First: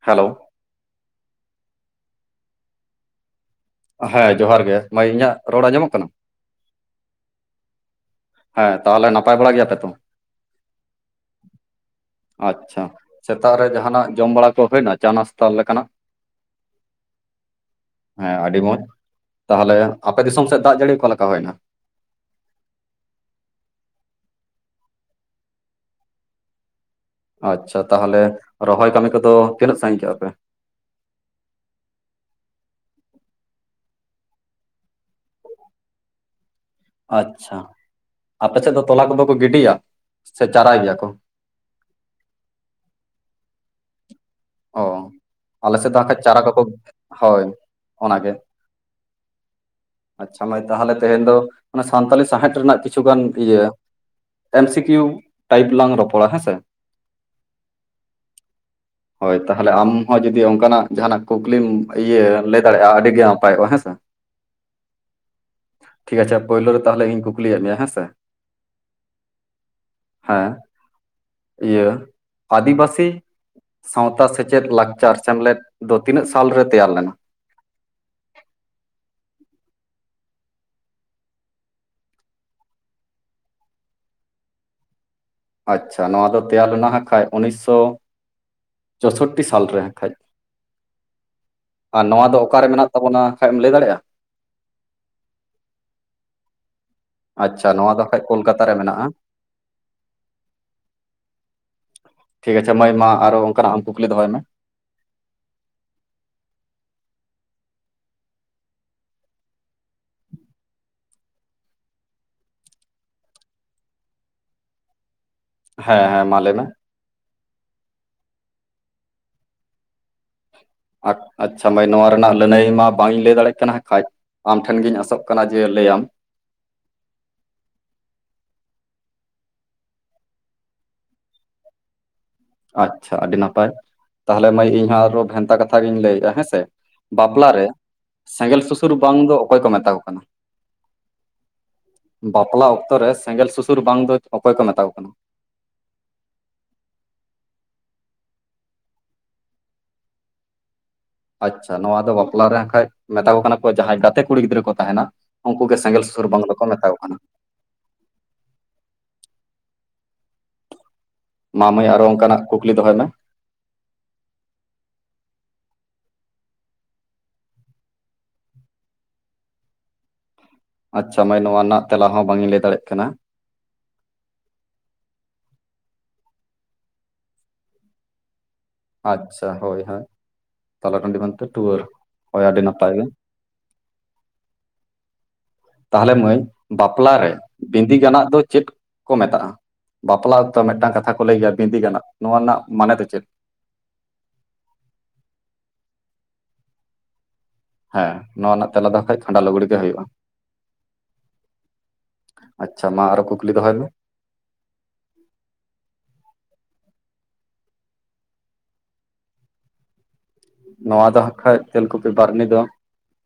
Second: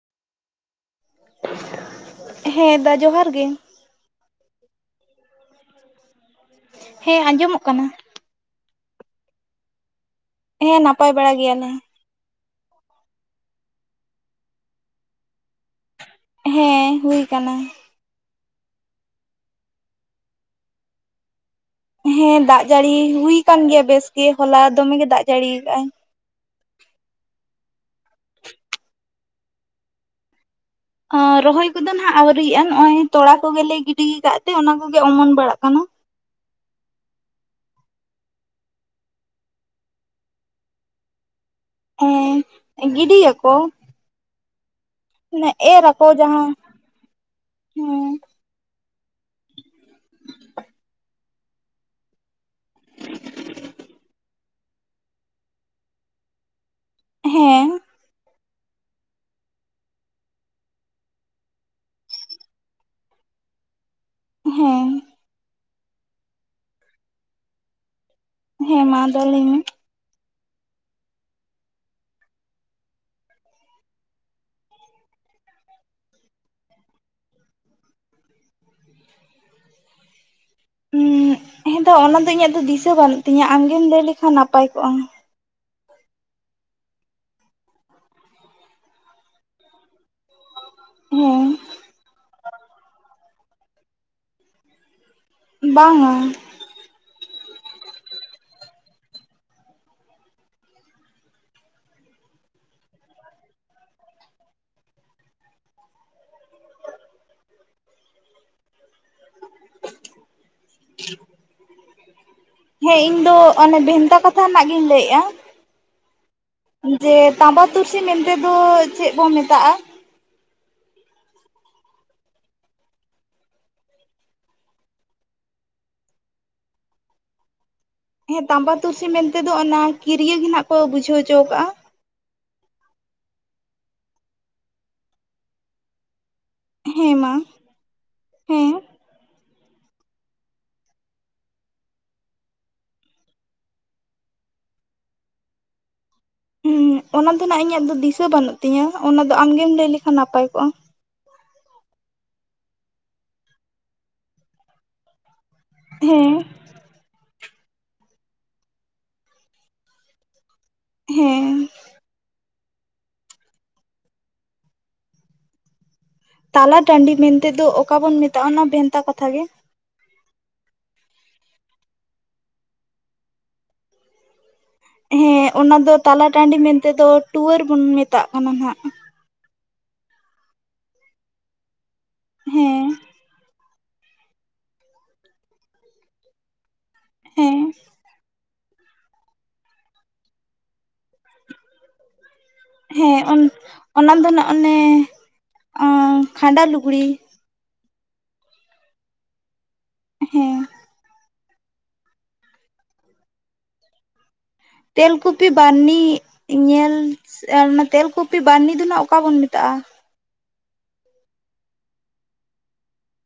Hello ᱦᱮᱸ ᱫᱟ ᱡᱚᱦᱟᱨ ᱜᱮ ᱦᱮᱸ ᱡᱚᱦᱟᱨ ᱜᱮ᱾ ᱢᱟᱹᱭ ᱤᱧᱟᱹᱜ ᱨᱚᱲ ᱟᱸᱡᱚᱢᱚᱜ ᱠᱟᱱᱟ? ᱦᱮᱸ ᱟᱸᱡᱚᱢᱚᱜ ᱠᱟᱱᱟ ᱾ ᱦᱮᱸ ᱛᱟᱦᱚᱞᱮ ᱱᱟᱯᱟᱭ ᱵᱟᱲᱟ ᱜᱮᱭᱟᱯᱮ ᱛᱚ? ᱦᱮᱸ ᱱᱟᱯᱟᱭ ᱵᱟᱲᱟ ᱜᱮᱭᱟᱞᱮ ᱾ ᱟᱪᱪᱷᱟ ᱥᱮᱛᱟᱜ ᱨᱮ ᱡᱟᱦᱟᱱᱟᱜ ᱡᱚᱢ ᱵᱟᱲᱟ ᱠᱚ ᱦᱩᱭᱱᱟ ᱪᱟ ᱱᱟᱥᱛᱟ ᱞᱮᱠᱟᱱᱟᱜ ᱦᱮᱸ ᱦᱩᱭ ᱟᱠᱟᱱᱟ ᱾ ᱦᱮᱸ ᱟᱹᱰᱤ ᱢᱚᱸᱡᱽ᱾ ᱛᱟᱦᱚᱞᱮ ᱟᱯᱮ ᱫᱤᱥᱚᱢ ᱥᱮᱫ ᱫᱟᱜ ᱡᱟᱹᱲᱤ ᱚᱠᱟ ᱞᱮᱠᱟ ᱦᱩᱭᱱᱟ? ᱦᱮᱸ ᱫᱟᱜ ᱡᱟᱹᱲᱤ ᱦᱩᱭ ᱟᱠᱟᱱ ᱜᱮᱭᱟ ᱵᱮᱥᱜᱮ᱾ ᱦᱚᱞᱟ ᱫᱚᱢᱮ ᱜᱮ ᱫᱟᱜ ᱡᱟᱹᱲᱤᱭ ᱠᱟᱜᱼᱟᱭ᱾ ᱟᱪᱪᱷᱟ ᱛᱟᱦᱚᱞᱮ ᱨᱚᱦᱚᱭ ᱠᱟᱹᱢᱤ ᱠᱚᱫᱚ ᱛᱤᱱᱟᱹᱜ ᱥᱟᱺᱜᱤᱧ ᱠᱟᱜᱼᱟ ᱯᱮ? ᱨᱚᱦᱚᱭ ᱠᱚᱫᱚ ᱱᱟᱦᱟᱜ ᱟᱹᱣᱨᱤᱭᱟᱜᱼᱟ ᱱᱚᱜ ᱚᱭ ᱛᱚᱲᱟ ᱠᱚᱜᱮᱞᱮ ᱜᱤᱰᱤᱭ ᱠᱟᱫ ᱛᱮ ᱚᱱᱟ ᱠᱚᱜᱮ ᱚᱢᱚᱱ ᱵᱟᱲᱟᱜ ᱠᱟᱱᱟ᱾ ᱟᱪᱪᱷᱟ ᱟᱯᱮ ᱥᱮᱫ ᱫᱚ ᱛᱚᱞᱟ ᱠᱚᱫᱚ ᱠᱚ ᱜᱤᱰᱤᱭᱟ ᱥᱮ ᱪᱟᱨᱟᱭ ᱜᱮᱭᱟ ᱠᱚ? ᱮᱸ ᱜᱤᱰᱤᱭᱟ ᱠᱚ᱾ ᱦᱚ ᱟᱞᱮ ᱮᱨ ᱥᱮᱫ ᱫᱚ ᱟᱠᱚ ᱦᱟᱜ ᱠᱷᱟᱡ ᱪᱟᱨᱟ ᱡᱟᱦᱟᱸ ᱠᱚᱠᱚ ᱦᱳᱭ ᱦᱮᱸ ᱚᱱᱟᱜᱮ᱾ ᱟᱪᱪᱷᱟ ᱢᱟᱹᱭ ᱛᱟᱦᱚᱞᱮ ᱛᱮᱦᱮᱧ ᱫᱚ ᱚᱱᱟ ᱥᱟᱱᱛᱟᱞᱤ ᱥᱟᱶᱸᱦᱮᱫ ᱨᱮᱱᱟᱜ ᱠᱤᱪᱷᱩ ᱜᱟᱱ ᱤᱭᱟᱹ ᱮᱢ ᱥᱤ ᱠᱤᱭᱩ ᱴᱟᱭᱤᱯ ᱞᱟᱝ ᱨᱚᱯᱚᱲᱟ ᱦᱮᱸ ᱥᱮ᱾ ᱦᱮᱸ᱾ ᱦᱳᱭ ᱛᱟᱦᱚᱞᱮ ᱟᱢ ᱦᱚᱸ ᱡᱩᱫᱤ ᱚᱱᱠᱟᱱᱟᱜ ᱡᱟᱦᱟᱱᱟᱜ ᱠᱩᱠᱞᱤᱢ ᱤᱭᱟᱹ ᱞᱟᱹᱭ ᱫᱟᱲᱮᱭᱟᱜᱼᱟ ᱟᱹᱰᱤᱜᱮ ᱱᱟᱯᱟᱭᱚᱜᱼᱟ ᱦᱮᱸᱥᱮ᱾ ᱦᱮᱸ᱾ ᱴᱷᱤᱠ ᱟᱪᱷᱮ ᱯᱳᱭᱞᱳ ᱨᱮ ᱛᱟᱦᱚᱞᱮ ᱤᱧ ᱠᱩᱠᱞᱤᱭᱮᱫ ᱢᱮᱭᱟᱮᱸ ᱦᱮᱸ ᱥᱮ? ᱦᱮᱸ ᱢᱟ ᱟᱫᱚ ᱞᱟᱹᱭ ᱢᱮ᱾ ᱦᱮᱸ ᱤᱭᱟᱹ ᱟᱫᱤᱵᱟᱹᱥᱤ ᱥᱟᱶᱛᱟ ᱥᱮᱪᱮᱫ ᱞᱟᱠᱪᱟᱨ ᱥᱮᱢᱞᱮᱫ ᱫᱚ ᱛᱤᱱᱟᱹᱜ ᱥᱟᱞᱨᱮ ᱛᱮᱭᱟᱨ ᱞᱮᱱᱟ? ᱦᱮᱸ ᱫᱚ ᱚᱱᱟ ᱫᱚ ᱤᱧᱟᱹᱜ ᱫᱚ ᱫᱤᱥᱟᱹ ᱵᱟᱹᱱᱩᱜ ᱛᱤᱧᱟᱹ ᱟᱢᱜᱮᱢ ᱞᱟᱹᱭ ᱞᱮᱠᱷᱟᱱ ᱱᱟᱯᱟᱭ ᱠᱚᱜᱼᱟ᱾ ᱟᱪᱪᱷᱟ ᱱᱚᱣᱟ ᱫᱚ ᱛᱮᱭᱟᱨ ᱞᱮᱱᱟ ᱦᱟᱸᱜ ᱠᱷᱟᱡ ᱩᱱᱤᱥᱥᱚ ᱪᱳᱥᱳᱴᱴᱤ ᱥᱟᱞᱨᱮ ᱦᱟᱸᱜ ᱠᱷᱟᱡ ᱦᱮᱸ ᱟᱨ ᱱᱚᱣᱟ ᱫᱚ ᱚᱠᱟᱨᱮ ᱢᱮᱱᱟᱜ ᱛᱟᱵᱚᱱᱟ? ᱠᱷᱟᱡ ᱨᱢ ᱞᱟᱹᱭ ᱫᱟᱲᱮᱭᱟᱜᱼᱟ? ᱵᱟᱝᱟ᱾ ᱟᱪᱪᱷᱟ ᱱᱚᱣᱟ ᱫᱚ ᱦᱟᱜ ᱠᱷᱚᱡᱽ ᱠᱳᱞᱠᱟᱛᱟ ᱨᱮ ᱢᱮᱱᱟᱜᱼᱟ᱾ ᱴᱷᱤᱠ ᱟᱪᱷᱮ ᱢᱟᱹᱭ ᱢᱟ ᱟᱨᱟ ᱚᱱᱠᱟ ᱱᱟᱜ ᱠᱩᱠᱞᱤ ᱫᱚᱦᱚᱭ ᱢᱮ᱾ [inaudible] ᱦᱮᱸ ᱤᱧ ᱫᱚ ᱚᱱᱮ ᱵᱷᱮᱱᱛᱟ ᱠᱟᱛᱷᱟ ᱨᱮᱱᱟᱜ ᱜᱤᱧ ᱞᱟᱹᱭᱮᱜᱼᱟ᱾ ᱦᱮᱸ ᱦᱮᱸ ᱢᱟ ᱞᱟᱹᱭ ᱢᱮ᱾ ᱡᱮ ᱛᱟᱸᱵᱟ ᱛᱩᱨᱥᱤ ᱢᱮᱱᱛᱮ ᱫᱚ ᱪᱮᱫ ᱵᱚᱱ ᱢᱮᱛᱟᱜᱼᱟ? ᱟᱪᱪᱷᱟ ᱢᱟᱹᱭ ᱱᱚᱣᱟ ᱨᱮᱱᱟᱜ ᱞᱟᱹᱱᱟᱹᱭ ᱢᱟ ᱵᱟᱝ ᱤᱧ ᱞᱟᱹᱭ ᱫᱟᱲᱮᱭᱟᱜ ᱠᱟᱱᱟ ᱦᱟᱸᱜ ᱠᱷᱟᱡ᱾ ᱟᱢ ᱴᱷᱮᱱ ᱜᱮᱧ ᱟᱥᱚᱜ ᱠᱟᱱᱟ ᱡᱮ ᱞᱟᱹᱭᱟᱢ᱾ ᱦᱮᱸ ᱛᱟᱢᱵᱟ ᱛᱩᱨᱥᱤ ᱢᱮᱱᱛᱮ ᱫᱚ ᱚᱱᱟ ᱠᱤᱨᱭᱟᱹ ᱜᱮ ᱱᱟᱜ ᱠᱚ ᱵᱩᱡᱷᱟᱹᱣ ᱦᱚᱪᱚ ᱟᱠᱟᱜᱼᱟ᱾ ᱟᱪᱪᱷᱟ ᱟᱹᱰᱤ ᱱᱟᱯᱟᱭ ᱛᱟᱦᱚᱞᱮ ᱢᱟᱹᱭ ᱤᱧ ᱦᱚᱸ ᱟᱨᱚ ᱵᱷᱮᱱᱛᱟ ᱠᱟᱛᱷᱟ ᱜᱤᱧ ᱞᱟᱹᱭᱮᱫᱼᱟ ᱦᱮᱸ ᱥᱮ᱾ ᱦᱮᱸ ᱢᱟ ᱵᱟᱯᱞᱟᱨᱮ ᱥᱮᱸᱜᱮᱸᱞ ᱦᱮᱸ ᱥᱩᱥᱩᱨ ᱵᱟᱝ ᱫᱚ ᱚᱠᱚᱭ ᱠᱚ ᱢᱮᱛᱟ ᱠᱚ ᱠᱟᱱᱟ? ᱵᱟᱯᱞᱟ ᱚᱠᱛᱚ ᱨᱮ ᱥᱮᱸᱜᱮᱸᱞ ᱥᱩᱥᱩᱨ ᱵᱟᱝ ᱫᱚ ᱚᱠᱚᱭ ᱠᱚ ᱢᱮᱛᱟ ᱠᱚ ᱠᱟᱱᱟ? ᱦᱮᱸ ᱚᱱᱟ ᱫᱚ ᱱᱟᱜ ᱤᱧᱟᱹᱜ ᱫᱚ ᱫᱤᱥᱟᱹ ᱵᱟᱹᱱᱩᱜ ᱛᱤᱧᱟᱹ᱾ ᱚᱱᱟ ᱫᱚ ᱟᱢᱜᱮᱢ ᱞᱟᱹᱭ ᱞᱮᱠᱷᱟᱱ ᱱᱟᱯᱟᱭ ᱠᱚᱜᱼᱟ᱾ ᱟᱪᱪᱷᱟ ᱱᱚᱣᱟ ᱫᱚ ᱵᱟᱯᱞᱟ ᱨᱮ ᱦᱟᱸᱜ ᱠᱷᱟᱡ ᱢᱮᱛᱟ ᱠᱚ ᱠᱟᱱᱟ ᱠᱚ ᱡᱟᱦᱟᱸᱭ ᱜᱟᱛᱮ ᱠᱩᱲᱤ ᱜᱤᱫᱽᱨᱟᱹ ᱠᱚ ᱛᱟᱦᱮᱱᱟ᱾ ᱩᱱᱠᱩ ᱜᱮ ᱥᱮᱸᱜᱮᱸᱞ ᱥᱩᱥᱩᱨ ᱦᱮᱸ ᱵᱟᱝ ᱫᱚᱠᱚ ᱢᱮᱛᱟ ᱠᱚ ᱠᱟᱱᱟ᱾ ᱦᱮᱸ᱾ ᱢᱟ ᱢᱟᱹᱭ ᱟᱨᱚ ᱚᱱᱠᱟᱱᱟᱜ ᱠᱩᱠᱞᱤ ᱫᱚᱦᱚᱭ ᱢᱮ᱾ ᱛᱟᱞᱟ ᱴᱟᱺᱰᱤ ᱢᱮᱱᱛᱮ ᱫᱚ ᱚᱠᱟ ᱵᱚᱱ ᱢᱮᱛᱟᱜᱼᱟ ᱚᱱᱟ ᱵᱷᱮᱱᱛᱟ ᱠᱟᱛᱷᱟᱜ ᱜᱮ᱾ ᱟᱪᱪᱷᱟ ᱢᱟᱹᱭ ᱱᱚᱣᱟ ᱨᱮᱱᱟᱜ ᱛᱮᱞᱟ ᱦᱚᱸ ᱵᱟᱝ ᱤᱧ ᱞᱟᱹᱭ ᱫᱟᱲᱮᱜ ᱠᱟᱱᱟ᱾ ᱦᱮᱸ ᱚᱱᱟ ᱫᱚ ᱛᱟᱞᱟ ᱴᱟᱺᱰᱤ ᱢᱮᱱᱛᱮ ᱫᱚ ᱴᱩᱣᱟᱹᱨ ᱵᱚᱱ ᱢᱮᱛᱟᱜ ᱠᱟᱱᱟ ᱦᱟᱸᱜ᱾ ᱟᱪᱪᱷᱟ ᱦᱳᱭ ᱦᱳᱭ ᱛᱟᱞᱟ ᱴᱟᱺᱰᱤ ᱢᱮᱱᱛᱮ ᱴᱩᱣᱟᱹᱨ ᱦᱳᱭ ᱟᱹᱰᱤ ᱦᱮᱸ ᱱᱟᱯᱟᱭ ᱜᱮ᱾ ᱛᱟᱦᱚᱞᱮ ᱢᱟᱹᱭ ᱵᱟᱯᱞᱟ ᱨᱮ ᱦᱮᱸ ᱵᱤᱸᱫᱤ ᱜᱟᱱᱟᱜ ᱫᱚ ᱪᱮᱫ? ᱠᱚ ᱢᱮᱛᱟᱜᱼᱟ ᱵᱟᱯᱞᱟ ᱚᱠᱛᱚ ᱢᱤᱫᱴᱟᱝ ᱠᱟᱛᱷᱟ ᱠᱚ ᱞᱟᱹᱭ ᱜᱮᱭᱟ ᱵᱤᱸᱫᱤ ᱜᱟᱱᱟᱜ ᱱᱚᱣᱟ ᱨᱮᱱᱟᱜ ᱢᱟᱱᱮ ᱫᱚ ᱪᱮᱫ? ᱦᱮᱸ ᱚᱱᱟ ᱫᱚ ᱱᱟᱜ ᱚᱱᱮ ᱠᱷᱟᱸᱰᱟ ᱞᱩᱜᱽᱲᱤ᱾ ᱦᱮᱸ ᱱᱚᱣᱟ ᱨᱮᱱᱟᱜ ᱛᱮᱞᱟ ᱫᱚ ᱦᱟᱜ ᱠᱷᱟᱡ ᱠᱷᱟᱸᱰᱟ ᱞᱩᱜᱽᱲᱤ ᱜᱮ ᱦᱩᱭᱩᱜᱼᱟ᱾ ᱦᱮᱸ ᱟᱪᱪᱷᱟ ᱢᱟ ᱟᱨᱚ ᱠᱩᱠᱞᱤ ᱫᱚᱦᱚᱭ ᱢᱮ᱾ ᱛᱮᱞᱠᱩᱯᱤ ᱵᱟᱨᱱᱤ ᱧᱮᱞ ᱟᱨ ᱚᱱᱟ ᱛᱮᱞᱠᱩᱯᱤ ᱵᱟᱨᱱᱤ ᱫᱚ ᱱᱟᱜ ᱚᱠᱟ ᱵᱚᱱ ᱢᱮᱛᱟᱜᱼᱟ? ᱱᱚᱣᱟ ᱫᱚ ᱦᱟᱸᱜ ᱠᱷᱟᱡ ᱛᱮᱞᱠᱩᱯᱤ ᱵᱟᱨᱱᱤ ᱫᱚ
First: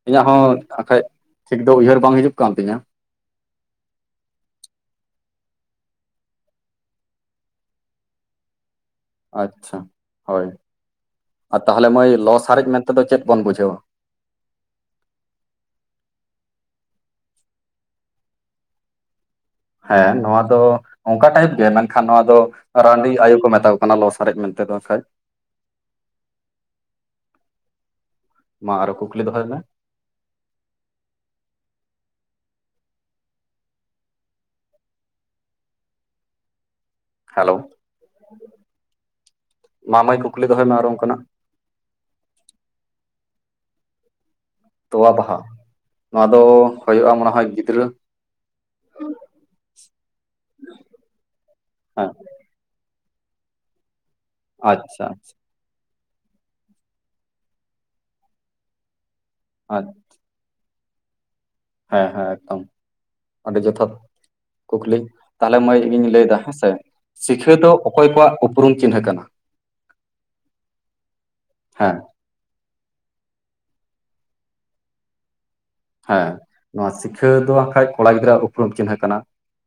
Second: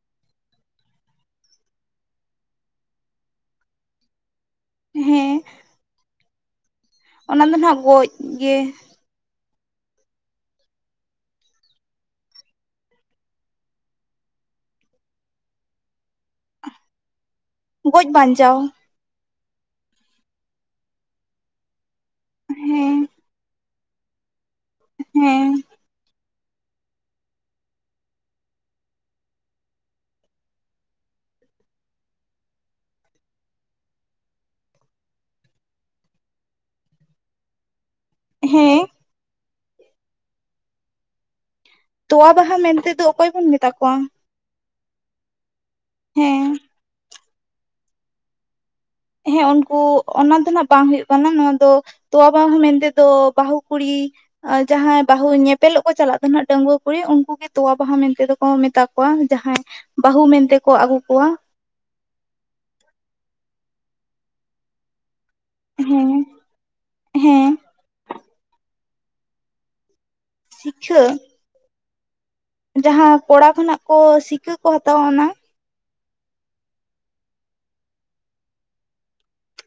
ᱤᱧᱟᱹᱜ ᱦᱚᱸ ᱦᱟᱜ ᱠᱷᱟᱡ ᱴᱷᱤᱠ ᱫᱚ ᱩᱭᱦᱟᱹᱨ ᱵᱟᱝ ᱦᱤᱡᱩᱜ ᱠᱟᱱ ᱛᱤᱧᱟᱹ᱾ ᱦᱮᱸ ᱚᱱᱟ ᱫᱚ ᱱᱟᱜ ᱜᱚᱡ ᱜᱮ ᱟᱪᱪᱷᱟ ᱦᱳᱭ ᱟᱨ ᱛᱟᱦᱚᱞᱮ ᱢᱟᱹᱭ ᱞᱚᱥᱟᱨᱮᱡ ᱢᱮᱱᱛᱮᱫᱚ ᱪᱮᱫ ᱵᱚᱱ ᱵᱩᱡᱷᱟᱹᱣᱟ? ᱜᱚᱡ ᱵᱟᱧᱪᱟᱣ ᱦᱮᱸ ᱱᱚᱣᱟ ᱫᱚ ᱚᱱᱠᱟ ᱴᱟᱭᱤᱯ ᱜᱮ ᱢᱮᱱᱠᱷᱟᱱ ᱱᱚᱣᱟ ᱫᱚ ᱦᱮᱸ ᱨᱟᱱᱰᱤ ᱟᱭᱩ ᱠᱚ ᱢᱮᱛᱟ ᱠᱚ ᱠᱟᱱᱟ ᱞᱚᱥᱟᱨᱮᱡ ᱢᱮᱱᱛᱮᱫᱚ ᱟᱠᱷᱟᱡ ᱦᱮᱸ ᱢᱟ ᱟᱨᱚ ᱠᱩᱠᱞᱤ ᱫᱚᱦᱚᱨ ᱢᱮ ᱦᱮᱞᱳ ᱦᱮᱸ ᱢᱟ ᱢᱟ. ᱭ ᱠᱩᱠᱞᱤ ᱫᱚᱦᱚᱭ ᱢᱮ ᱟᱨᱚ ᱚᱱᱠᱟᱱᱟᱜ ᱛᱚᱣᱟ ᱵᱟᱦᱟ ᱢᱮᱱᱛᱮᱫᱚ ᱚᱠᱚᱭ ᱵᱚᱱ ᱢᱮᱛᱟ ᱠᱚᱣᱟ ᱛᱚᱣᱟ ᱵᱟᱦᱟ ᱱᱚᱣᱟ ᱫᱚ ᱦᱮᱸ ᱦᱩᱭᱩᱜᱼᱟ ᱢᱚᱱᱮ ᱦᱚᱭ ᱜᱤᱫᱽᱨᱟᱹ ᱦᱮᱸ ᱩᱱᱠᱩ ᱚᱱᱟ ᱫᱚ ᱱᱟᱜ ᱵᱟᱝ ᱦᱩᱭᱩᱜ ᱠᱟᱱᱟ ᱱᱚᱣᱟ ᱫᱚ ᱦᱮᱸ ᱛᱚᱣᱟᱵᱟ ᱦᱚᱸ ᱢᱮᱱᱛᱮᱫᱚ ᱵᱟᱹᱦᱩ ᱠᱩᱲᱤ ᱡᱟᱦᱟᱸᱭ ᱟᱪᱪᱷᱟ ᱵᱟᱦᱩ ᱧᱮᱯᱮᱞᱚᱜ ᱠᱚ ᱪᱟᱞᱟᱜ ᱠᱟᱱᱟᱜ ᱰᱟᱺᱜᱩᱣᱟᱹ ᱠᱩᱲᱤ ᱩᱱᱠᱩ ᱜᱮ ᱛᱚᱣᱟ ᱵᱟᱦᱟ ᱢᱮᱱᱛᱮ ᱫᱚ ᱠᱚ ᱢᱮᱛᱟ ᱠᱚ ᱡᱟᱦᱟᱸᱭ ᱟᱪ ᱵᱟᱹᱦᱩ ᱢᱮᱱᱛᱮᱠᱚ ᱟᱹᱜᱩ ᱠᱚᱣᱟ ᱦᱮᱸ ᱦᱮᱸ ᱮᱠᱫᱚᱢ ᱟᱹᱰᱤ ᱡᱚᱛᱷᱟᱛ ᱠᱩᱠᱞᱤ ᱛᱟᱦᱚᱞᱮ ᱢᱟᱹᱭ ᱤᱧ ᱦᱮᱸ ᱞᱟᱹᱭᱫᱟ ᱦᱮᱸᱥᱮ ᱦᱮᱸ ᱥᱤᱠᱷᱟᱹ ᱫᱚ ᱚᱠᱚᱭ ᱠᱚᱣᱟᱜ ᱩᱯᱨᱩᱢ ᱪᱤᱱᱦᱟᱹ ᱠᱟᱱᱟ ᱥᱤᱠᱷᱟᱹ ᱦᱮᱸ ᱡᱟᱦᱟᱸ ᱠᱚᱲᱟ ᱠᱷᱚᱱᱟᱜ ᱠᱚ ᱥᱤᱠᱷᱟᱹ ᱠᱚ ᱦᱟᱛᱟᱣᱟ ᱚᱱᱟ ᱦᱮᱸ ᱱᱚᱣᱟ ᱥᱤᱠᱷᱟᱹ ᱫᱚ ᱟᱠᱷᱟᱡ ᱠᱚᱲᱟ ᱜᱤᱫᱽᱨᱟᱹᱣᱟᱜ ᱩᱯᱨᱩᱢ ᱪᱤᱱᱦᱟᱹ ᱠᱟᱱᱟ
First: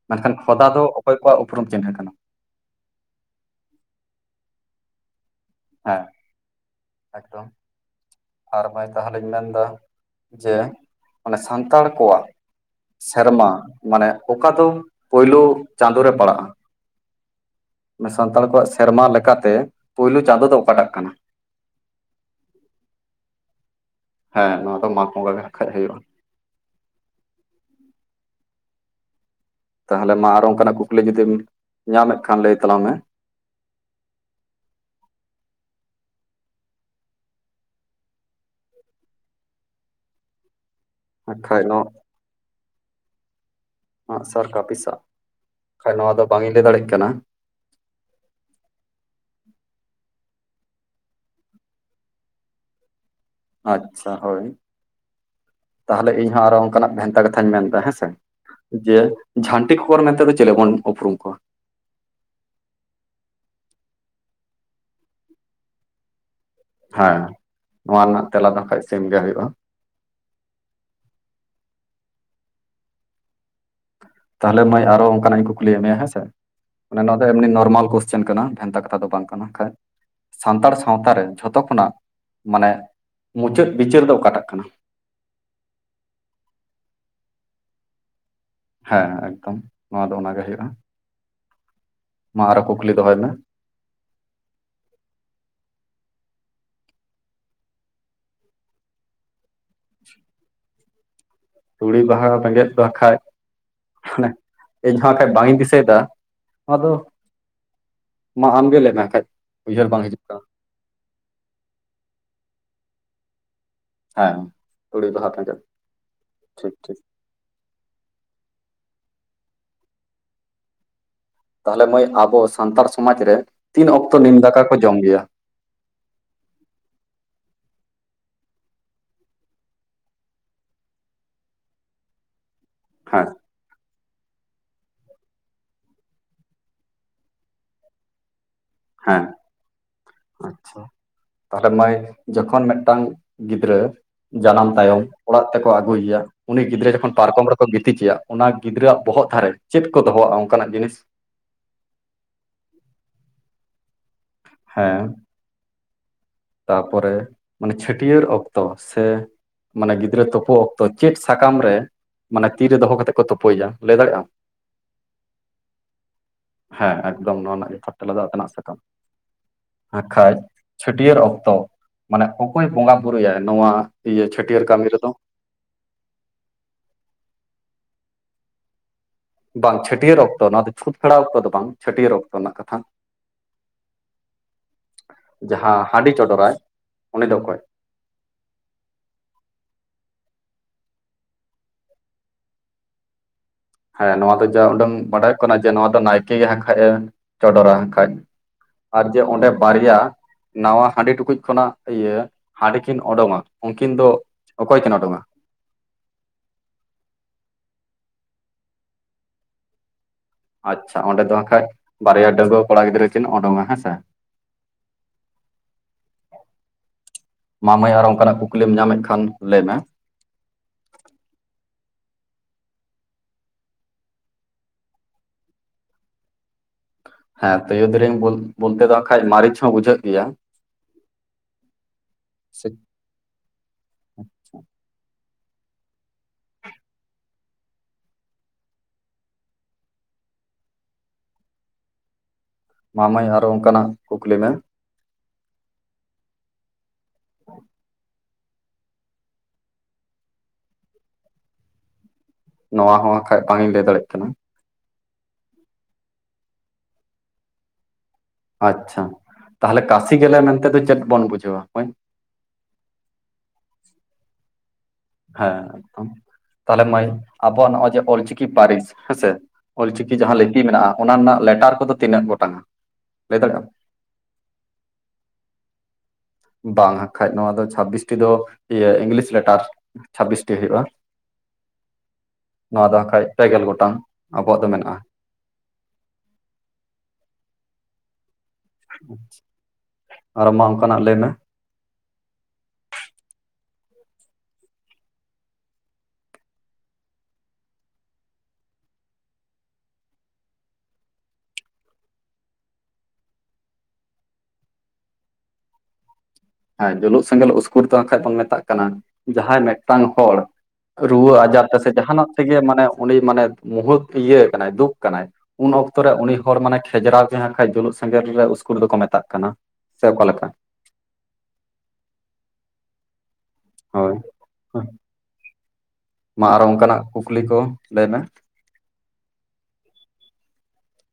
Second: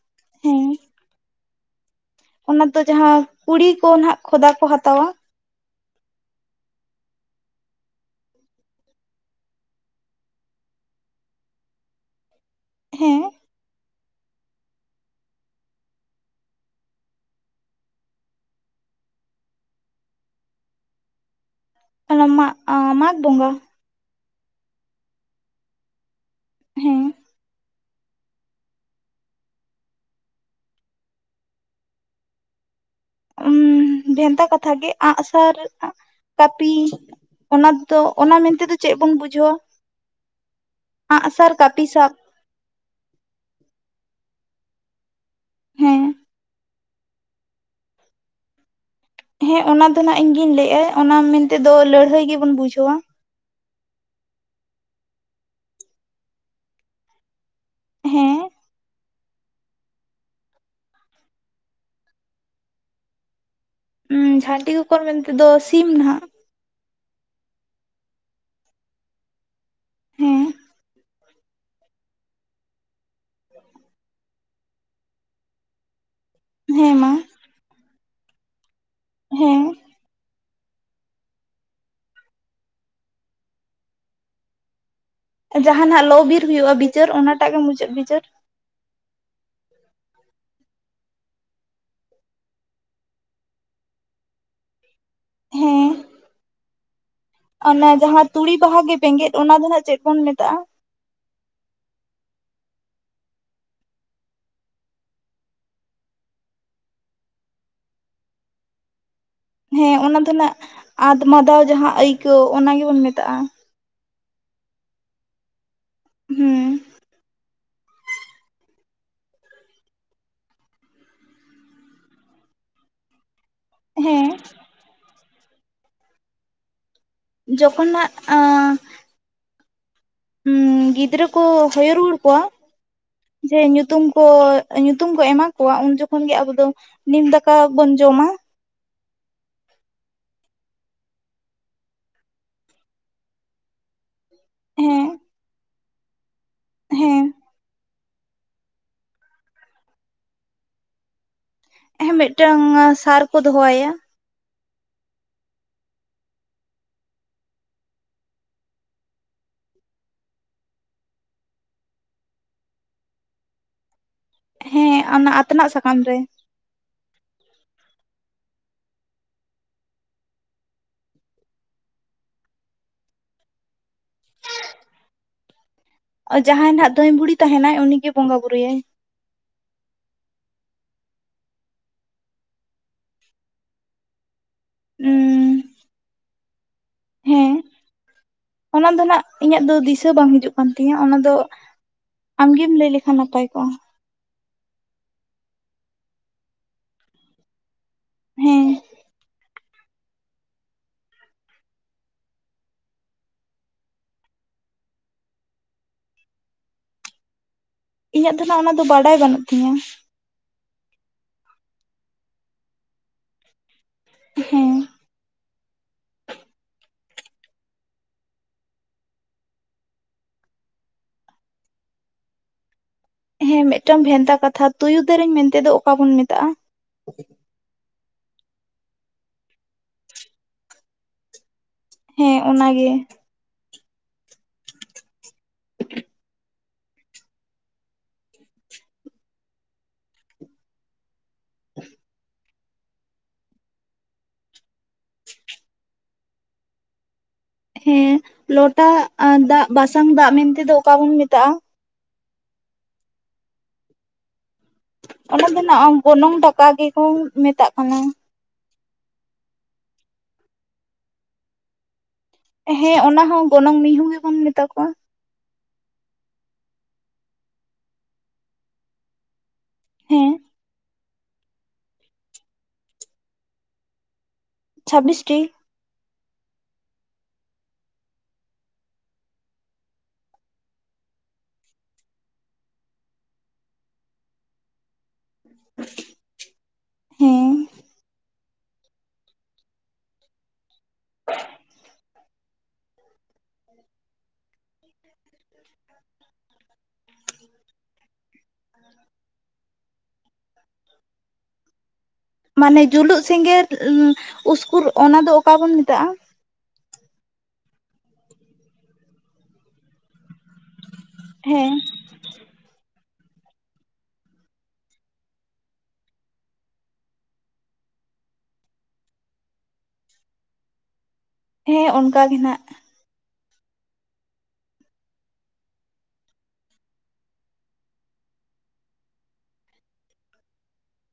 ᱢᱮᱱᱠᱷᱟᱱ ᱦᱮᱸ ᱠᱷᱚᱫᱟ ᱫᱚ ᱚᱠᱚᱭ ᱠᱚᱣᱟᱜ ᱩᱯᱨᱩᱢ ᱪᱤᱱᱦᱟᱹ ᱠᱟᱱᱟ? ᱚᱱᱟ ᱫᱚ ᱡᱟᱦᱟᱸᱭ ᱠᱩᱲᱤ ᱠᱚ ᱱᱟᱦᱟᱜ ᱠᱷᱚᱫᱟ ᱠᱚ ᱦᱟᱛᱟᱣᱟ ᱦᱮᱸ ᱮᱠᱫᱚᱢ ᱟᱨ ᱢᱟ. ᱭ ᱛᱟᱦᱮᱞᱮ ᱢᱮᱱᱫᱚ ᱡᱮ ᱚᱱᱮ ᱥᱟᱱᱛᱟᱲ ᱠᱚᱣᱟᱜ ᱦᱮᱸ ᱥᱮᱨᱢᱟ ᱢᱟᱱᱮ ᱚᱠᱟ ᱫᱚ ᱯᱳᱭᱞᱳ ᱪᱟᱸᱫᱳ ᱨᱮ ᱯᱟᱲᱟᱜᱼᱟ ᱥᱟᱱᱛᱟᱲ ᱠᱚᱣᱟᱜ ᱥᱮᱨᱢᱟ ᱞᱮᱠᱟᱛᱮ ᱯᱩᱭᱞᱳ ᱪᱟᱸᱫᱚ ᱫᱚ ᱚᱠᱟᱴᱟᱜ ᱠᱟᱱᱟ ᱦᱮᱞᱳ ᱢᱟ ᱢᱟᱜ ᱵᱚᱸᱜᱟ ᱦᱮᱸ ᱱᱚᱣᱟ ᱫᱚ ᱢᱟᱜᱽ ᱵᱚᱸᱜᱟ ᱜᱮ ᱟᱠᱷᱟᱡ ᱦᱩᱭᱩᱜᱼᱟ ᱦᱮᱸ ᱛᱟᱦᱚᱞᱮ ᱢᱟ ᱟᱨᱚ ᱚᱱᱠᱟᱱᱟᱜ ᱠᱩᱠᱞᱤ ᱡᱩᱫᱤᱢ ᱧᱟᱢᱮᱫ ᱠᱷᱟᱱ ᱞᱟᱹᱭ ᱛᱟᱞᱟᱝ ᱢᱮ ᱵᱷᱮᱱᱛᱟ ᱠᱟᱛᱷᱟ ᱜᱮ ᱟᱜ ᱥᱟᱨ ᱠᱟᱹᱯᱤ ᱚᱱᱟ ᱫᱚ ᱚᱱᱟ ᱢᱮᱱᱛᱮᱫᱚ ᱪᱮᱫ ᱵᱚᱱ ᱵᱩᱡᱷᱟᱹᱣᱟ? ᱟᱸᱜᱼᱥᱟᱨ ᱟᱠᱷᱟᱡ ᱱᱚ ᱠᱟᱹᱯᱤ ᱥᱟᱵ ᱟᱜ ᱥᱟᱨ ᱠᱟᱯᱤᱥᱟᱜ ᱠᱷᱟᱱ ᱦᱮᱸ ᱱᱚᱣᱟ ᱫᱚ ᱵᱟᱝ ᱤᱧ ᱞᱟᱹᱭ ᱫᱟᱲᱮᱭᱟᱜ ᱠᱟᱱᱟ᱾ ᱦᱮᱸ ᱚᱱᱟ ᱫᱚ ᱱᱟᱜ ᱤᱧᱜᱤᱧ ᱞᱟᱹᱭᱮᱜᱼᱟ ᱚᱱᱟ ᱢᱮᱱᱛᱮᱫᱚ ᱞᱟᱹᱲᱦᱟᱹᱭ ᱜᱮᱵᱚᱱ ᱵᱩᱡᱷᱟᱹᱣᱟ᱾ ᱟᱪᱪᱷᱟ ᱦᱳᱭ, ᱛᱟᱦᱚᱞᱮ ᱤᱧ ᱦᱚᱸᱚᱸ ᱟᱨᱚ ᱚᱱᱠᱟᱱᱟᱜ ᱵᱷᱮᱱᱛᱟ ᱠᱟᱛᱷᱟᱧ ᱢᱮᱱ ᱦᱮᱸᱥᱮ ᱦᱮᱸ ᱡᱮ ᱡᱷᱟᱱᱴᱤ ᱠᱳᱠᱳᱨ ᱢᱮᱱᱛᱮ ᱫᱚᱚ ᱪᱮᱫᱮ ᱵᱚᱱ ᱩᱯᱨᱩᱢ ᱠᱚᱣᱟ? ᱡᱷᱟᱹᱴᱤ ᱠᱚᱠᱚᱨ ᱢᱮᱱᱛᱮ ᱫᱚ ᱥᱤᱢ ᱱᱟᱦᱟᱜ ᱦᱮᱸ ᱱᱚᱣᱟ ᱨᱮᱱᱟᱜ ᱛᱮᱞᱟ ᱫᱚ ᱟᱠᱷᱟᱡ ᱥᱤᱢ ᱜᱮ ᱦᱩᱭᱩᱜᱼᱟ᱾ ᱦᱮᱸ ᱛᱟᱦᱚᱞᱮ ᱢᱟᱹᱭ ᱟᱨᱚ ᱚᱱᱠᱟᱱᱟᱜ ᱤᱧ ᱠᱩᱩᱞᱤᱭᱮᱫ ᱢᱮᱭᱟ ᱦᱮᱸᱥᱮ ᱦᱮᱸ ᱢᱟᱱᱮ ᱢᱟ ᱱᱚᱣᱟ ᱫᱚ ᱮᱢᱱᱤ ᱱᱚᱨᱢᱟᱞ ᱥᱳᱥ ᱪᱮᱱ ᱠᱟᱱᱟ ᱵᱷᱮᱱᱛᱟ ᱠᱟᱛᱷᱟ ᱫᱚ ᱵᱟᱝ ᱠᱟᱱᱟ ᱦᱮᱸ ᱟᱷᱟᱡ ᱥᱟᱱᱛᱟᱲ ᱥᱟᱶᱛᱟ ᱨᱮ ᱡᱷᱚᱛᱚ ᱠᱷᱚᱱᱟᱜ ᱢᱟᱱᱮ ᱢᱩᱪᱟᱹᱫ ᱵᱤᱪᱟᱹᱨ ᱫᱚ ᱚᱠᱟᱴᱟᱜ ᱠᱟᱱᱟ? ᱡᱟᱦᱟᱱᱟᱜ ᱞᱚ ᱵᱤᱨ ᱦᱩᱭᱩᱜᱼᱟ ᱵᱤᱪᱟᱹᱨ ᱚᱱᱟᱴᱟᱜ ᱜᱮ ᱢᱩᱪᱟᱹᱫ ᱵᱤᱪᱟᱹᱨ᱾ ᱦᱮᱸ ᱮᱠᱫᱚᱢ ᱱᱚᱣᱟ ᱫᱚ ᱚᱱᱟ ᱜᱮ ᱦᱩᱭᱩᱜᱼᱟ ᱢᱟ ᱟᱨᱦᱚ ᱠᱩᱠᱞᱤ ᱫᱚᱦᱚᱭ ᱢᱮ [inaudible] ᱚᱱᱮ ᱡᱟᱦᱟᱸ ᱛᱩᱲᱤ ᱵᱟᱦᱟ ᱜᱮ ᱵᱮᱸᱜᱮᱫ ᱚᱱᱟ ᱫᱚ ᱱᱟᱜ ᱪᱮᱫ ᱵᱚᱱ ᱢᱮᱛᱟᱜᱼᱟ? ᱛᱩᱲᱤ ᱵᱟᱦᱟ ᱵᱮᱸᱜᱮᱫ ᱫᱚ ᱦᱟᱸᱜᱠᱷᱟᱡ ᱦᱟᱱᱮ ᱤᱧ ᱦᱚᱸ ᱦᱟᱸᱠᱷᱟᱡ ᱵᱟᱝ ᱤᱧ ᱫᱤᱥᱟᱹᱭᱮᱫᱟ ᱱᱚᱣᱟ ᱫᱚ ᱟᱢ ᱜᱮ ᱞᱟᱹᱭ ᱢᱮ ᱦᱟᱸᱠᱷᱟᱡ ᱦᱮᱸ ᱚᱱᱟ ᱫᱚ ᱱᱟᱜ ᱟᱫᱸ-ᱢᱟᱫᱟᱣ ᱡᱟᱦᱟᱸ ᱟᱹᱭᱠᱟᱹᱣ ᱚᱱᱟ ᱜᱮᱵᱚᱱ ᱢᱮᱛᱟᱜᱼᱟ᱾ ᱦᱮᱸ ᱛᱩᱲᱤ ᱵᱟᱦᱟ ᱵᱮᱸᱜᱮᱫ ᱴᱷᱤᱠ ᱦᱩᱸ ᱴᱷᱤᱠ ᱛᱟᱦᱚᱞᱮ ᱢᱟᱹᱭ ᱟᱵᱚ ᱥᱟᱱᱛᱟᱲ ᱥᱚᱢᱟᱡᱽ ᱨᱮ ᱛᱤᱱ ᱚᱠᱛᱚ ᱦᱮᱸ ᱱᱤᱢ ᱫᱟᱠᱟ ᱠᱚ ᱡᱚᱢ ᱜᱮᱭᱟ ᱡᱚᱠᱷᱚᱱ ᱱᱟᱦᱟᱜ ᱟᱼᱼ ᱦᱸ ᱜᱤᱫᱽᱨᱟᱹ ᱠᱚ ᱦᱚᱭᱚ ᱨᱩᱣᱟᱹᱲ ᱠᱚᱣᱟ ᱦᱮᱸ ᱡᱮ ᱧᱩᱛᱩᱢ ᱠᱚ ᱧᱩᱛᱩᱢ ᱠᱚ ᱮᱢᱟ ᱠᱚᱣᱟ ᱩᱱ ᱡᱚᱠᱷᱚᱱ ᱜᱮ ᱟᱵᱚ ᱫᱚ ᱱᱤᱢ ᱫᱟᱠᱟ ᱵᱚᱱ ᱡᱚᱢᱟ ᱦᱮᱸ ᱟᱪᱪᱷᱟ ᱛᱟᱦᱞᱮ ᱢᱟᱹᱭ ᱡᱚᱠᱷᱚᱱ ᱢᱤᱫᱴᱟᱝ ᱜᱤᱫᱽᱨᱟᱹ ᱡᱟᱱᱟᱢ ᱛᱟᱭᱚᱢ ᱦᱮᱸ ᱚᱲᱟᱜ ᱛᱮᱠᱚ ᱟᱹᱜᱩᱭᱮᱭᱟ ᱩᱱᱤ ᱜᱤᱫᱽᱨᱟᱹ ᱡᱚᱠᱷᱚᱱ ᱦᱮᱸ ᱯᱟᱨᱠᱚᱢ ᱨᱮᱚᱢ ᱜᱤ ᱛᱤᱠᱮᱭᱟ ᱚᱱᱟ ᱜᱤᱫᱽᱨᱟᱹᱣᱟᱜ ᱵᱚᱦᱚᱜ ᱫᱷᱟᱨᱮ ᱪᱮᱫ ᱠᱚ ᱫᱚᱦᱚᱣᱟᱜᱼᱟ ᱚᱱᱠᱟᱱᱟᱜ ᱡᱤᱱᱤᱥ ᱦᱮᱸ ᱢᱤᱫᱴᱟᱝ ᱥᱟᱨ ᱠᱚ ᱫᱚᱦᱚ ᱟᱭᱟ ᱾ ᱦᱮᱸ ᱛᱟᱨᱯᱚᱨᱮ ᱢᱟᱱᱮ ᱪᱷᱟᱹᱴᱭᱟᱹᱨ ᱚᱠᱛᱚ ᱥᱮ ᱢᱟᱱᱮ ᱜᱤᱫᱽᱨᱟᱹ ᱛᱳᱯᱩ ᱚᱠᱛᱚ ᱪᱮᱫ ᱥᱟᱠᱟᱢ ᱨᱮ ᱢᱟᱱᱮ ᱛᱤ ᱨᱮ ᱫᱚᱦᱚ ᱠᱟᱛᱮᱫ ᱠᱚ ᱛᱩᱯᱩᱭᱭᱟ ᱞᱟᱹᱭ ᱫᱟᱲᱮᱭᱟᱜᱼᱟᱢ ᱦᱮᱸ ᱚᱱᱟ ᱟᱛᱱᱟᱜ ᱥᱟᱠᱟᱢ ᱨᱮ᱾ ᱦᱮᱸ ᱮᱠᱫᱚᱢ ᱱᱚᱣᱟ ᱨᱮᱱᱟᱜ ᱡᱚᱛᱷᱟᱛ ᱛᱮᱞᱟ ᱫᱚ ᱟᱛᱱᱟᱜ ᱥᱟᱠᱟᱢ ᱦᱟᱸᱜ ᱠᱷᱟᱡ ᱪᱷᱟᱹᱴᱭᱟᱹᱨ ᱚᱠ ᱛᱚ ᱢᱟᱱᱮ ᱚᱠᱚᱭ ᱵᱚᱸᱜᱟ ᱵᱩᱨᱩᱭᱟᱭ ᱱᱚᱣᱟ ᱤᱭᱟᱹ ᱪᱷᱟᱹᱴᱭᱟᱹᱨ ᱠᱟᱹᱢᱤ ᱨᱮᱫᱚ? ᱡᱟᱦᱟᱸᱭ ᱱᱟᱜ ᱫᱷᱟᱹᱭ ᱵᱩᱲᱦᱤ ᱛᱟᱦᱮᱱᱟᱭ ᱩᱱᱤᱜ ᱜᱮ ᱵᱚᱸᱜᱟ ᱵᱩᱨᱩᱭᱟᱭ ᱾ ᱵᱟᱝ ᱪᱷᱟᱹᱴᱭᱟᱹᱨ ᱚᱠᱛᱚ ᱱᱚᱣᱟ ᱫᱚ ᱪᱷᱩᱛ ᱯᱷᱮᱲᱟᱣ ᱚᱠᱛᱚ ᱫᱚ ᱵᱟᱝ ᱪᱷᱟᱹᱴᱭᱟᱹᱨ ᱚᱠᱛᱚ ᱨᱮᱱᱟᱜ ᱠᱟᱛᱷᱟ ᱩᱸ ᱡᱟᱦᱟᱸ ᱦᱟᱺᱰᱤ ᱪᱚᱰᱚᱨᱟᱭ ᱩᱱᱤ ᱫᱚ ᱦᱮᱸ ᱚᱠᱚᱭ? ᱚᱱᱟ ᱫᱚ ᱱᱟᱦᱟᱜ ᱤᱧᱟᱹᱜ ᱫᱚ ᱫᱤᱥᱟᱹ ᱵᱟᱝ ᱦᱤᱡᱩᱜ ᱠᱟᱱ ᱛᱤᱧᱟᱹ ᱚᱱᱟ ᱫᱚ ᱟᱢ ᱜᱮᱢ ᱞᱟᱹᱭ ᱞᱮᱠᱷᱟᱱ ᱱᱟᱯᱟᱭ ᱠᱚᱜᱼᱟ ᱦᱮᱸ ᱱᱚᱣᱟ ᱫᱚ ᱡᱟ ᱩᱰᱟᱹᱝ ᱵᱟᱰᱟᱭᱚᱜ ᱠᱟᱱᱟ ᱡᱮ ᱱᱚᱣᱟ ᱫᱚ ᱱᱟᱭᱠᱮᱜᱮ ᱦᱟᱸᱠᱷᱟᱡ ᱮ ᱪᱚᱰᱚᱨᱟ ᱾ ᱠᱷᱟᱡ ᱦᱮᱸ ᱟᱨ ᱡᱮ ᱚᱸᱰᱮ ᱵᱟᱨᱭᱟ ᱱᱟᱶᱣᱟ ᱦᱟᱺᱰᱤ ᱴᱩᱠᱩᱡ ᱠᱷᱚᱱᱟᱜ ᱤᱭᱟᱹ ᱦᱟᱺᱰᱤ ᱠᱤᱱ ᱚᱸᱰᱩᱝᱼᱟ ᱩᱱᱠᱤᱱ ᱫᱚ ᱚᱠᱚᱭ ᱠᱤᱱ ᱚᱰᱩᱝᱼᱟ? ᱤᱧᱟᱹᱜ ᱫᱚ ᱱᱟᱦᱜ ᱚᱱᱟ ᱫᱚ ᱵᱟᱰᱟᱭ ᱵᱟᱹᱱᱩᱜ ᱛᱤᱧᱟᱹ ᱟᱪᱪᱷᱟ ᱚᱸᱰᱮ ᱫᱚ ᱦᱟᱠᱷᱟᱡ ᱵᱟᱨᱭᱟ ᱰᱟᱹᱣᱟᱹ ᱠᱚᱲᱟ ᱜᱤᱫᱽᱨᱟᱹ ᱞᱤᱱ ᱩᱰᱩᱝᱼᱟ ᱦᱮᱸ ᱥᱮ ᱦᱮᱸ ᱢᱟ ᱢᱟᱹᱭ ᱟᱨ ᱚᱱᱠᱟᱱᱟᱜ ᱠᱩᱠᱞᱤᱢ ᱧᱟᱢᱮᱫ ᱠᱷᱟᱱ ᱞᱟᱹᱭ ᱢᱮ ᱦᱮᱸ ᱢᱤᱫᱴᱟᱝ ᱵᱷᱮᱱᱛᱟ ᱠᱟᱛᱷᱟ ᱛᱩᱭᱩ ᱫᱮᱨᱮᱧ ᱢᱮᱱᱛᱮᱫ ᱫᱚ ᱚᱠᱟ ᱵᱚᱱ ᱢᱮᱛᱟᱜᱼᱟ? ᱦᱮᱸ ᱛᱩᱭᱩ ᱫᱨᱮᱝ ᱵᱚᱞᱛᱮ ᱫᱚ ᱦᱟᱸᱠᱷᱟᱡ ᱢᱟᱹᱨᱤᱪ ᱦᱚᱸ ᱵᱩᱡᱷᱟᱹᱜ ᱜᱮᱭᱟ ᱦᱮᱸ ᱥᱮ ᱚᱱᱟᱜᱮ ᱦ [inaudible] ᱢᱟ ᱢᱟᱹᱭ ᱟᱨᱚ ᱚᱱᱠᱟᱱᱟᱜ ᱠᱩᱠᱞᱤ ᱢᱮ ᱦᱮᱸ ᱞᱚᱴᱟ ᱫᱟᱜ ᱵᱟᱥᱟᱝ ᱫᱟᱜ ᱢᱮᱱᱛᱮᱫᱚ ᱚᱠᱟ ᱵᱚᱱ ᱢᱮᱛᱟᱜᱼᱟ? ᱱᱚᱣᱟ ᱦᱚᱸ ᱦᱸᱟᱠᱷᱟᱡ ᱵᱟᱝ ᱤᱧ ᱞᱟᱹᱭ ᱫᱟᱲᱮᱭᱟᱜ ᱠᱟᱱᱟ ᱚᱱᱟ ᱫᱚ ᱱᱟᱜ ᱜᱚᱱᱚᱝ ᱴᱟᱠᱟ ᱜᱮᱠᱚ ᱢᱮᱛᱟᱜ ᱠᱟᱱᱟ ᱟᱪᱪᱷᱟ ᱛᱟᱦᱚᱞᱮ ᱠᱟᱥᱤ ᱜᱮᱞᱮ ᱢᱮᱱᱛᱮ ᱫᱚ ᱪᱮᱫ ᱵᱚᱱ ᱵᱩᱡᱷᱟᱹᱣᱟ ᱢᱟᱹᱭ ᱦᱮᱸ ᱚᱱᱟ ᱦᱚᱸ ᱜᱚᱱᱚᱝ ᱢᱤᱦᱩ ᱦᱚ ᱵᱚᱱ ᱢᱮᱛᱟ ᱠᱚᱣᱟ ᱦᱮᱸ ᱮᱠᱫᱚᱢ ᱛᱟᱦᱚᱞᱮ ᱢᱟᱹᱭ ᱟᱵᱚᱣᱟᱜ ᱱᱚᱜᱼᱚᱭ ᱡᱮ ᱚᱞᱪᱤᱠᱤ ᱯᱟᱹᱨᱤᱥ ᱦᱮᱸᱥᱮ ᱚᱞ ᱪᱤᱠᱤ ᱦᱮᱸ ᱡᱟᱦᱟᱸ ᱞᱤᱯᱤ ᱢᱮᱱᱟᱜᱼᱟ ᱚᱱᱟ ᱨᱮᱱᱟᱜ ᱞᱮᱴᱟᱨ ᱠᱚᱫᱚ ᱛᱤᱱᱟᱹᱜ ᱜᱚᱴᱟᱝᱼᱟ ᱞᱟᱹᱭ ᱫᱟᱲᱮᱭᱟᱜ ᱟᱢ ᱪᱷᱟᱵᱵᱤᱥ ᱴᱤ ᱵᱟᱝ ᱦᱟᱠᱷᱟᱡ ᱱᱚᱹᱣᱟ ᱫᱚ ᱪᱷᱟᱵᱤᱥᱴᱤ ᱫᱚ ᱤᱭᱟᱹ ᱤᱝᱞᱤᱥ ᱞᱮᱴᱟᱨ ᱪᱷᱟᱵᱤᱥᱴᱤ ᱦᱩᱭᱩᱜᱼᱟ ᱱᱚᱣᱟᱹ ᱫᱚ ᱦᱟᱠᱷᱟᱡ ᱯᱮᱹᱜᱮᱞ ᱜᱚᱴᱟᱝ ᱟᱵᱚᱣᱟᱼᱜ ᱫᱚ ᱢᱮᱱᱟᱜᱼᱟ ᱦᱮᱸ ᱟᱨ ᱢᱟ ᱚᱵᱠᱟᱱᱟᱜ ᱞᱟᱹᱭ ᱢᱮ [inaudible] ᱦᱩᱸ [inaudible] [inaudible] ᱢᱟᱹᱱᱮ ᱡᱩᱞᱩᱜ ᱥᱮᱸᱜᱮᱞ ᱩᱥᱠᱩᱨ ᱚᱱᱟ ᱫᱚ ᱚᱠᱟ‌ ᱵᱚᱱ ᱢᱮᱛ ᱛᱟᱜᱼᱟ ᱮᱸ ᱡᱩᱞᱩᱜ ᱥᱮᱸᱜᱮᱞ ᱩᱥᱠᱩᱨ ᱫᱚ ᱠᱷᱟᱱ ᱵᱚᱱ ᱢᱮᱛᱟᱼᱜ ᱠᱟᱱᱟ ᱡᱟᱦᱟᱸᱭ ᱢᱤᱫᱴᱟᱝ ᱦᱚᱲ ᱨᱩᱣᱟᱹ ᱟᱡᱟᱨ ᱦᱮᱸ ᱛᱮᱥᱮ ᱡᱟᱦᱟᱱᱟᱼᱜ ᱛᱮ ᱜᱮ ᱢᱟᱱᱮ ᱩᱱᱤ ᱢᱟᱱᱮ ᱢᱩᱦᱩᱛ ᱤᱭᱟᱹ ᱠᱟᱱᱟᱼᱭ ᱫᱩᱠ ᱠᱟᱱᱟᱭ ᱩᱱ ᱚᱠᱛᱚ ᱨᱮ ᱩᱱᱤ ᱦᱚᱲ ᱢᱟᱱᱮ ᱠᱷᱮᱡᱽᱨᱟᱼᱣ ᱛᱟᱦᱮᱸ ᱠᱷᱟᱡ ᱡᱩᱞᱩᱜ ᱥᱮᱸᱜᱮᱞ ᱨᱮ ᱩᱥᱠᱩᱨ ᱫᱚᱠᱚ ᱢᱮᱛᱟᱼᱜ ᱠᱟᱱᱟ ᱥᱮ ᱚᱠᱟᱞᱮᱠᱟ ᱦᱮᱸ ᱚᱱᱠᱟ ᱜᱮ ᱱᱟᱜ ᱦᱳᱭ ᱢᱟ ᱟᱨᱚ ᱚᱱᱠᱟᱱᱟᱜ ᱠᱩᱠᱞᱤ ᱠᱚ ᱞᱟᱹᱭ ᱢᱮ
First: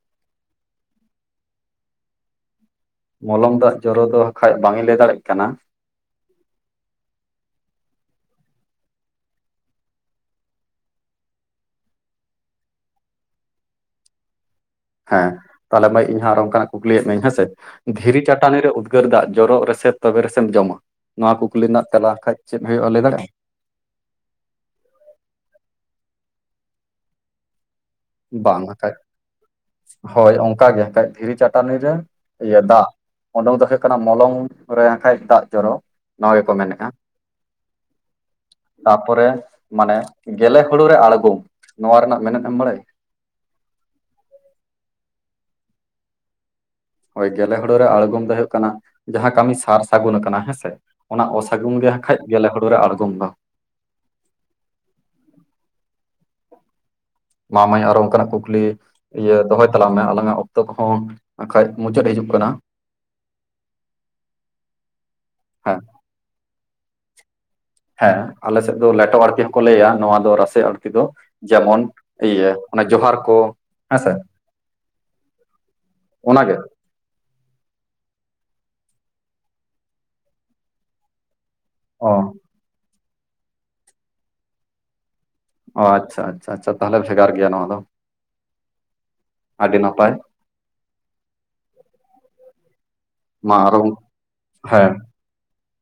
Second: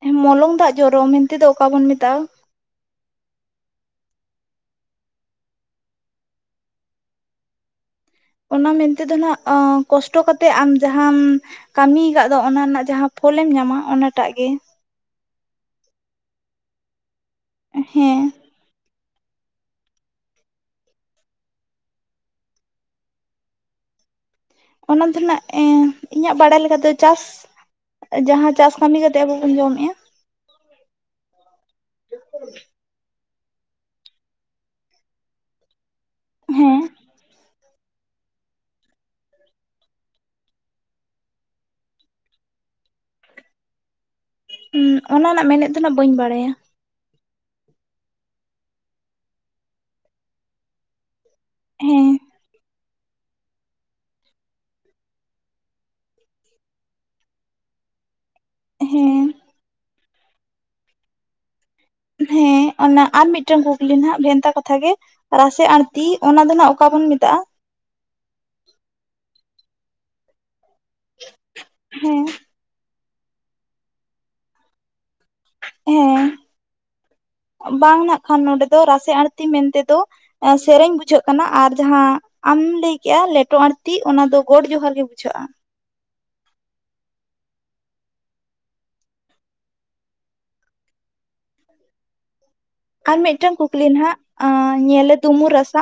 ᱮᱸ ᱢᱚᱞᱚᱝ ᱫᱟᱜ ᱡᱚᱨᱚ ᱢᱮᱱᱛᱮᱫ ᱫᱚ ᱚᱠᱟ ᱵᱚᱱ ᱢᱮᱛᱟᱜᱼᱟ ᱢᱚᱞᱚᱝ ᱫᱟᱜ ᱡᱚᱨᱚ ᱫᱚ ᱠᱷᱟᱡ ᱵᱟᱝᱤᱧ ᱞᱟᱹᱭ ᱫᱟᱲᱭᱟᱼᱜ ᱠᱟᱱᱟ ᱚᱱᱟ ᱢᱮᱱᱛᱮ ᱫᱚ ᱱᱟᱜ ᱠᱚᱥᱴᱚ ᱠᱟ ᱠᱟᱛᱮᱼᱜ ᱟᱢ ᱡᱟᱦᱟᱸᱟᱢ ᱠᱟᱹᱢᱤᱭ ᱟᱠᱟᱫ ᱫᱚ ᱚᱱᱟ ᱨᱮᱱᱟᱼᱜ ᱡᱟᱦᱟᱸ ᱯᱷᱚᱞᱮᱢ ᱧᱟᱢᱟ ᱚᱱᱟᱴᱟᱜ ᱜᱮ ᱦᱮᱸ ᱛᱟᱦᱚᱞᱮ ᱢᱟᱹᱭ ᱤᱧᱦᱚᱸ ᱟᱨ ᱚᱱᱠᱟᱱᱟᱜ ᱠᱩᱠᱞᱤᱭᱮᱫ ᱢᱤᱭᱟᱹᱧ ᱦᱮᱸᱥᱮ ᱦᱮᱸ ᱫᱷᱤᱨᱤ ᱠᱟᱴ ᱪᱟᱹᱴᱟᱞᱤ ᱨᱮ ᱩᱫᱽᱜᱟᱹᱨ ᱫᱟᱜ ᱡᱚᱨᱚᱜ ᱨᱮᱥᱮ ᱛᱚᱵᱮ ᱨᱮᱥᱮᱢ ᱡᱚᱢᱟ ᱱᱚᱣᱟ ᱠᱩᱠᱞᱤ ᱨᱮᱱᱟᱼᱜ ᱛᱮᱞᱟ ᱠᱷᱟᱱ ᱪᱮᱫ ᱦᱩᱭᱩᱜᱼᱟ ᱞᱟᱹᱭ ᱫᱟᱲᱮᱭᱟᱜᱼᱟ ᱚᱱᱟ ᱛᱮᱱᱟᱜ ᱮᱸ ᱤᱧᱟᱹᱜ ᱵᱟᱲᱟᱭ ᱞᱮᱠᱟ ᱛᱮ ᱪᱟᱥ ᱡᱟᱦᱟᱸ ᱪᱟᱥ ᱠᱟᱹᱢᱤ ᱠᱟᱛᱮᱼᱜ ᱟᱵᱚᱵᱚᱱ ᱡᱚᱢᱮᱫᱼᱟ ᱦᱳᱭᱸ ᱚᱱᱠᱟ ᱜᱮ ᱠᱷᱟᱡ ᱫᱷᱤᱨᱤ ᱪᱟᱴᱟᱱᱤᱨ ᱨᱮ ᱤᱭᱟᱹ ᱫᱟᱜ [unintelligible] ᱫᱚ ᱦᱩᱭᱩᱜ ᱠᱟᱱᱟ ᱢᱚᱞᱚᱝ ᱨᱮᱠᱷᱟᱡ ᱫᱟᱜ ᱡᱚᱨᱚ ᱱᱚᱣᱟ ᱜᱮ ᱠᱚ ᱦᱮᱸ ᱢᱮᱱᱮᱫᱼᱟ [inaudible] ᱛᱟᱯᱚᱨᱮ ᱢᱟᱱᱮ ᱜᱮᱞᱮ ᱦᱩᱲᱩ ᱨᱮ ᱟᱬᱜᱚᱢ ᱱᱚᱣᱟ ᱨᱮᱱᱟᱜ ᱢᱮᱱᱮᱫ ᱮᱢ ᱵᱟᱲᱟᱭᱟ [inaudible] ᱦᱩᱸ ᱚᱱᱟ ᱨᱮᱱᱟᱜ ᱢᱮᱱᱮᱫ ᱫᱚ ᱱᱟᱜ ᱵᱟᱹᱧ ᱵᱟᱹᱲᱟᱭᱼᱟ ᱦᱳᱭᱸ ᱜᱮᱞᱮ ᱦᱳᱲᱳ ᱨᱮ ᱟᱬᱜᱚᱢ ᱫᱚ ᱦᱩᱭᱩᱜ ᱠᱟᱱᱟ ᱡᱟᱦᱟᱸ ᱠᱟᱹᱢᱤ ᱥᱟᱨ ᱥᱟᱹᱜᱩᱱ ᱟᱼᱠᱟᱱᱟ ᱦᱮᱸᱥᱮ ᱚᱱᱟ ᱚᱥᱟᱹᱜᱩᱱ ᱜᱮ ᱦᱮᱸ ᱠᱷᱟᱡ ᱜᱮᱹᱞᱮ ᱦᱩᱲᱩ ᱨᱮ ᱟᱬᱜᱚᱢ ᱫᱚ ᱢᱟᱢᱟᱹᱭ ᱟᱨᱚ ᱚᱱᱠᱟᱱᱟᱜ ᱠᱩᱠᱞᱤ ᱦᱮᱸ ᱤᱭᱟᱹ ᱫᱚᱦᱚᱼᱭ ᱛᱟᱞᱟᱝ ᱢᱮ ᱟᱞᱟᱝᱟᱜ ᱚᱠᱛᱚ ᱠᱚᱦᱚᱸ ᱟᱠᱷᱟᱡ ᱢᱩᱪᱟᱹᱫ ᱦᱤᱡᱩᱜ ᱠᱟᱱᱟ ᱦᱮᱸ ᱚᱱᱟ ᱟᱨ ᱢᱤᱫᱴᱟᱝ ᱠᱩᱠᱞᱤ ᱱᱟᱦᱟᱜ ᱵᱷᱮᱱᱛᱟ ᱠᱟᱛᱷᱟᱜ ᱜᱮ ᱨᱟᱥᱮ ᱦᱮᱸ ᱟᱲᱛᱤ ᱚᱱᱟ ᱫᱚ ᱱᱟᱜ ᱚᱠᱟ ᱵᱚᱱ ᱢᱮᱛᱟᱜᱼᱟ ᱦᱮᱸ ᱟᱞᱮ ᱥᱮᱫ ᱫᱚ ᱞᱮᱴᱚ ᱟᱲᱛᱤ ᱦᱚᱸᱠᱚ ᱞᱟᱹᱭᱟ ᱱᱚᱹᱣᱟ ᱫᱚ ᱨᱟᱥᱮ ᱟᱲᱛᱩ ᱫᱚ ᱡᱮᱢᱚᱱ ᱦᱮᱸ ᱤᱭᱟᱹ ᱚᱱᱮ ᱡᱚᱦᱟᱨ ᱠᱚ ᱦᱮᱸ ᱥᱮ ᱦᱮᱸ ᱚᱱᱟᱜᱮ ᱵᱟᱝ ᱱᱟᱜ ᱠᱷᱟᱱ ᱱᱚᱸᱰᱮ ᱫᱚ ᱨᱟᱥᱮ ᱟᱲᱛᱤ ᱢᱮᱱᱛᱮᱫᱚ ᱥᱮᱨᱮᱧ ᱵᱩᱡᱷᱟᱹᱜ ᱠᱟᱱᱟ ᱟᱨ ᱡᱟᱦᱟᱸ ᱚ ᱟᱢ ᱞᱟᱹᱭ ᱠᱮᱜᱼᱟ ᱞᱮᱴᱚ ᱟᱲᱛᱤ ᱚᱱᱟ ᱫᱚ ᱜᱚᱰ ᱡᱚᱦᱟᱨ ᱜᱮ ᱵᱩᱡᱷᱟᱹᱜᱼᱟ ᱚ ᱟᱪᱷᱟ ᱟᱪᱷᱟ ᱟᱷᱟ ᱛᱟᱦᱚᱞᱮ ᱵᱷᱮᱜᱟᱨ ᱜᱮᱼᱭᱟ ᱱᱚᱣᱟ ᱫᱚ ᱟᱹᱰᱤ ᱱᱟᱯᱟᱭ ᱟᱨ ᱢᱤᱫᱴᱟᱝ ᱢᱟ ᱟᱨᱚ ᱠᱩᱠᱞᱤ ᱱᱟᱦᱟᱼᱜ ᱦᱮᱸ ᱧᱮᱞᱮ ᱫᱩᱢᱩᱨ ᱨᱟᱥᱟ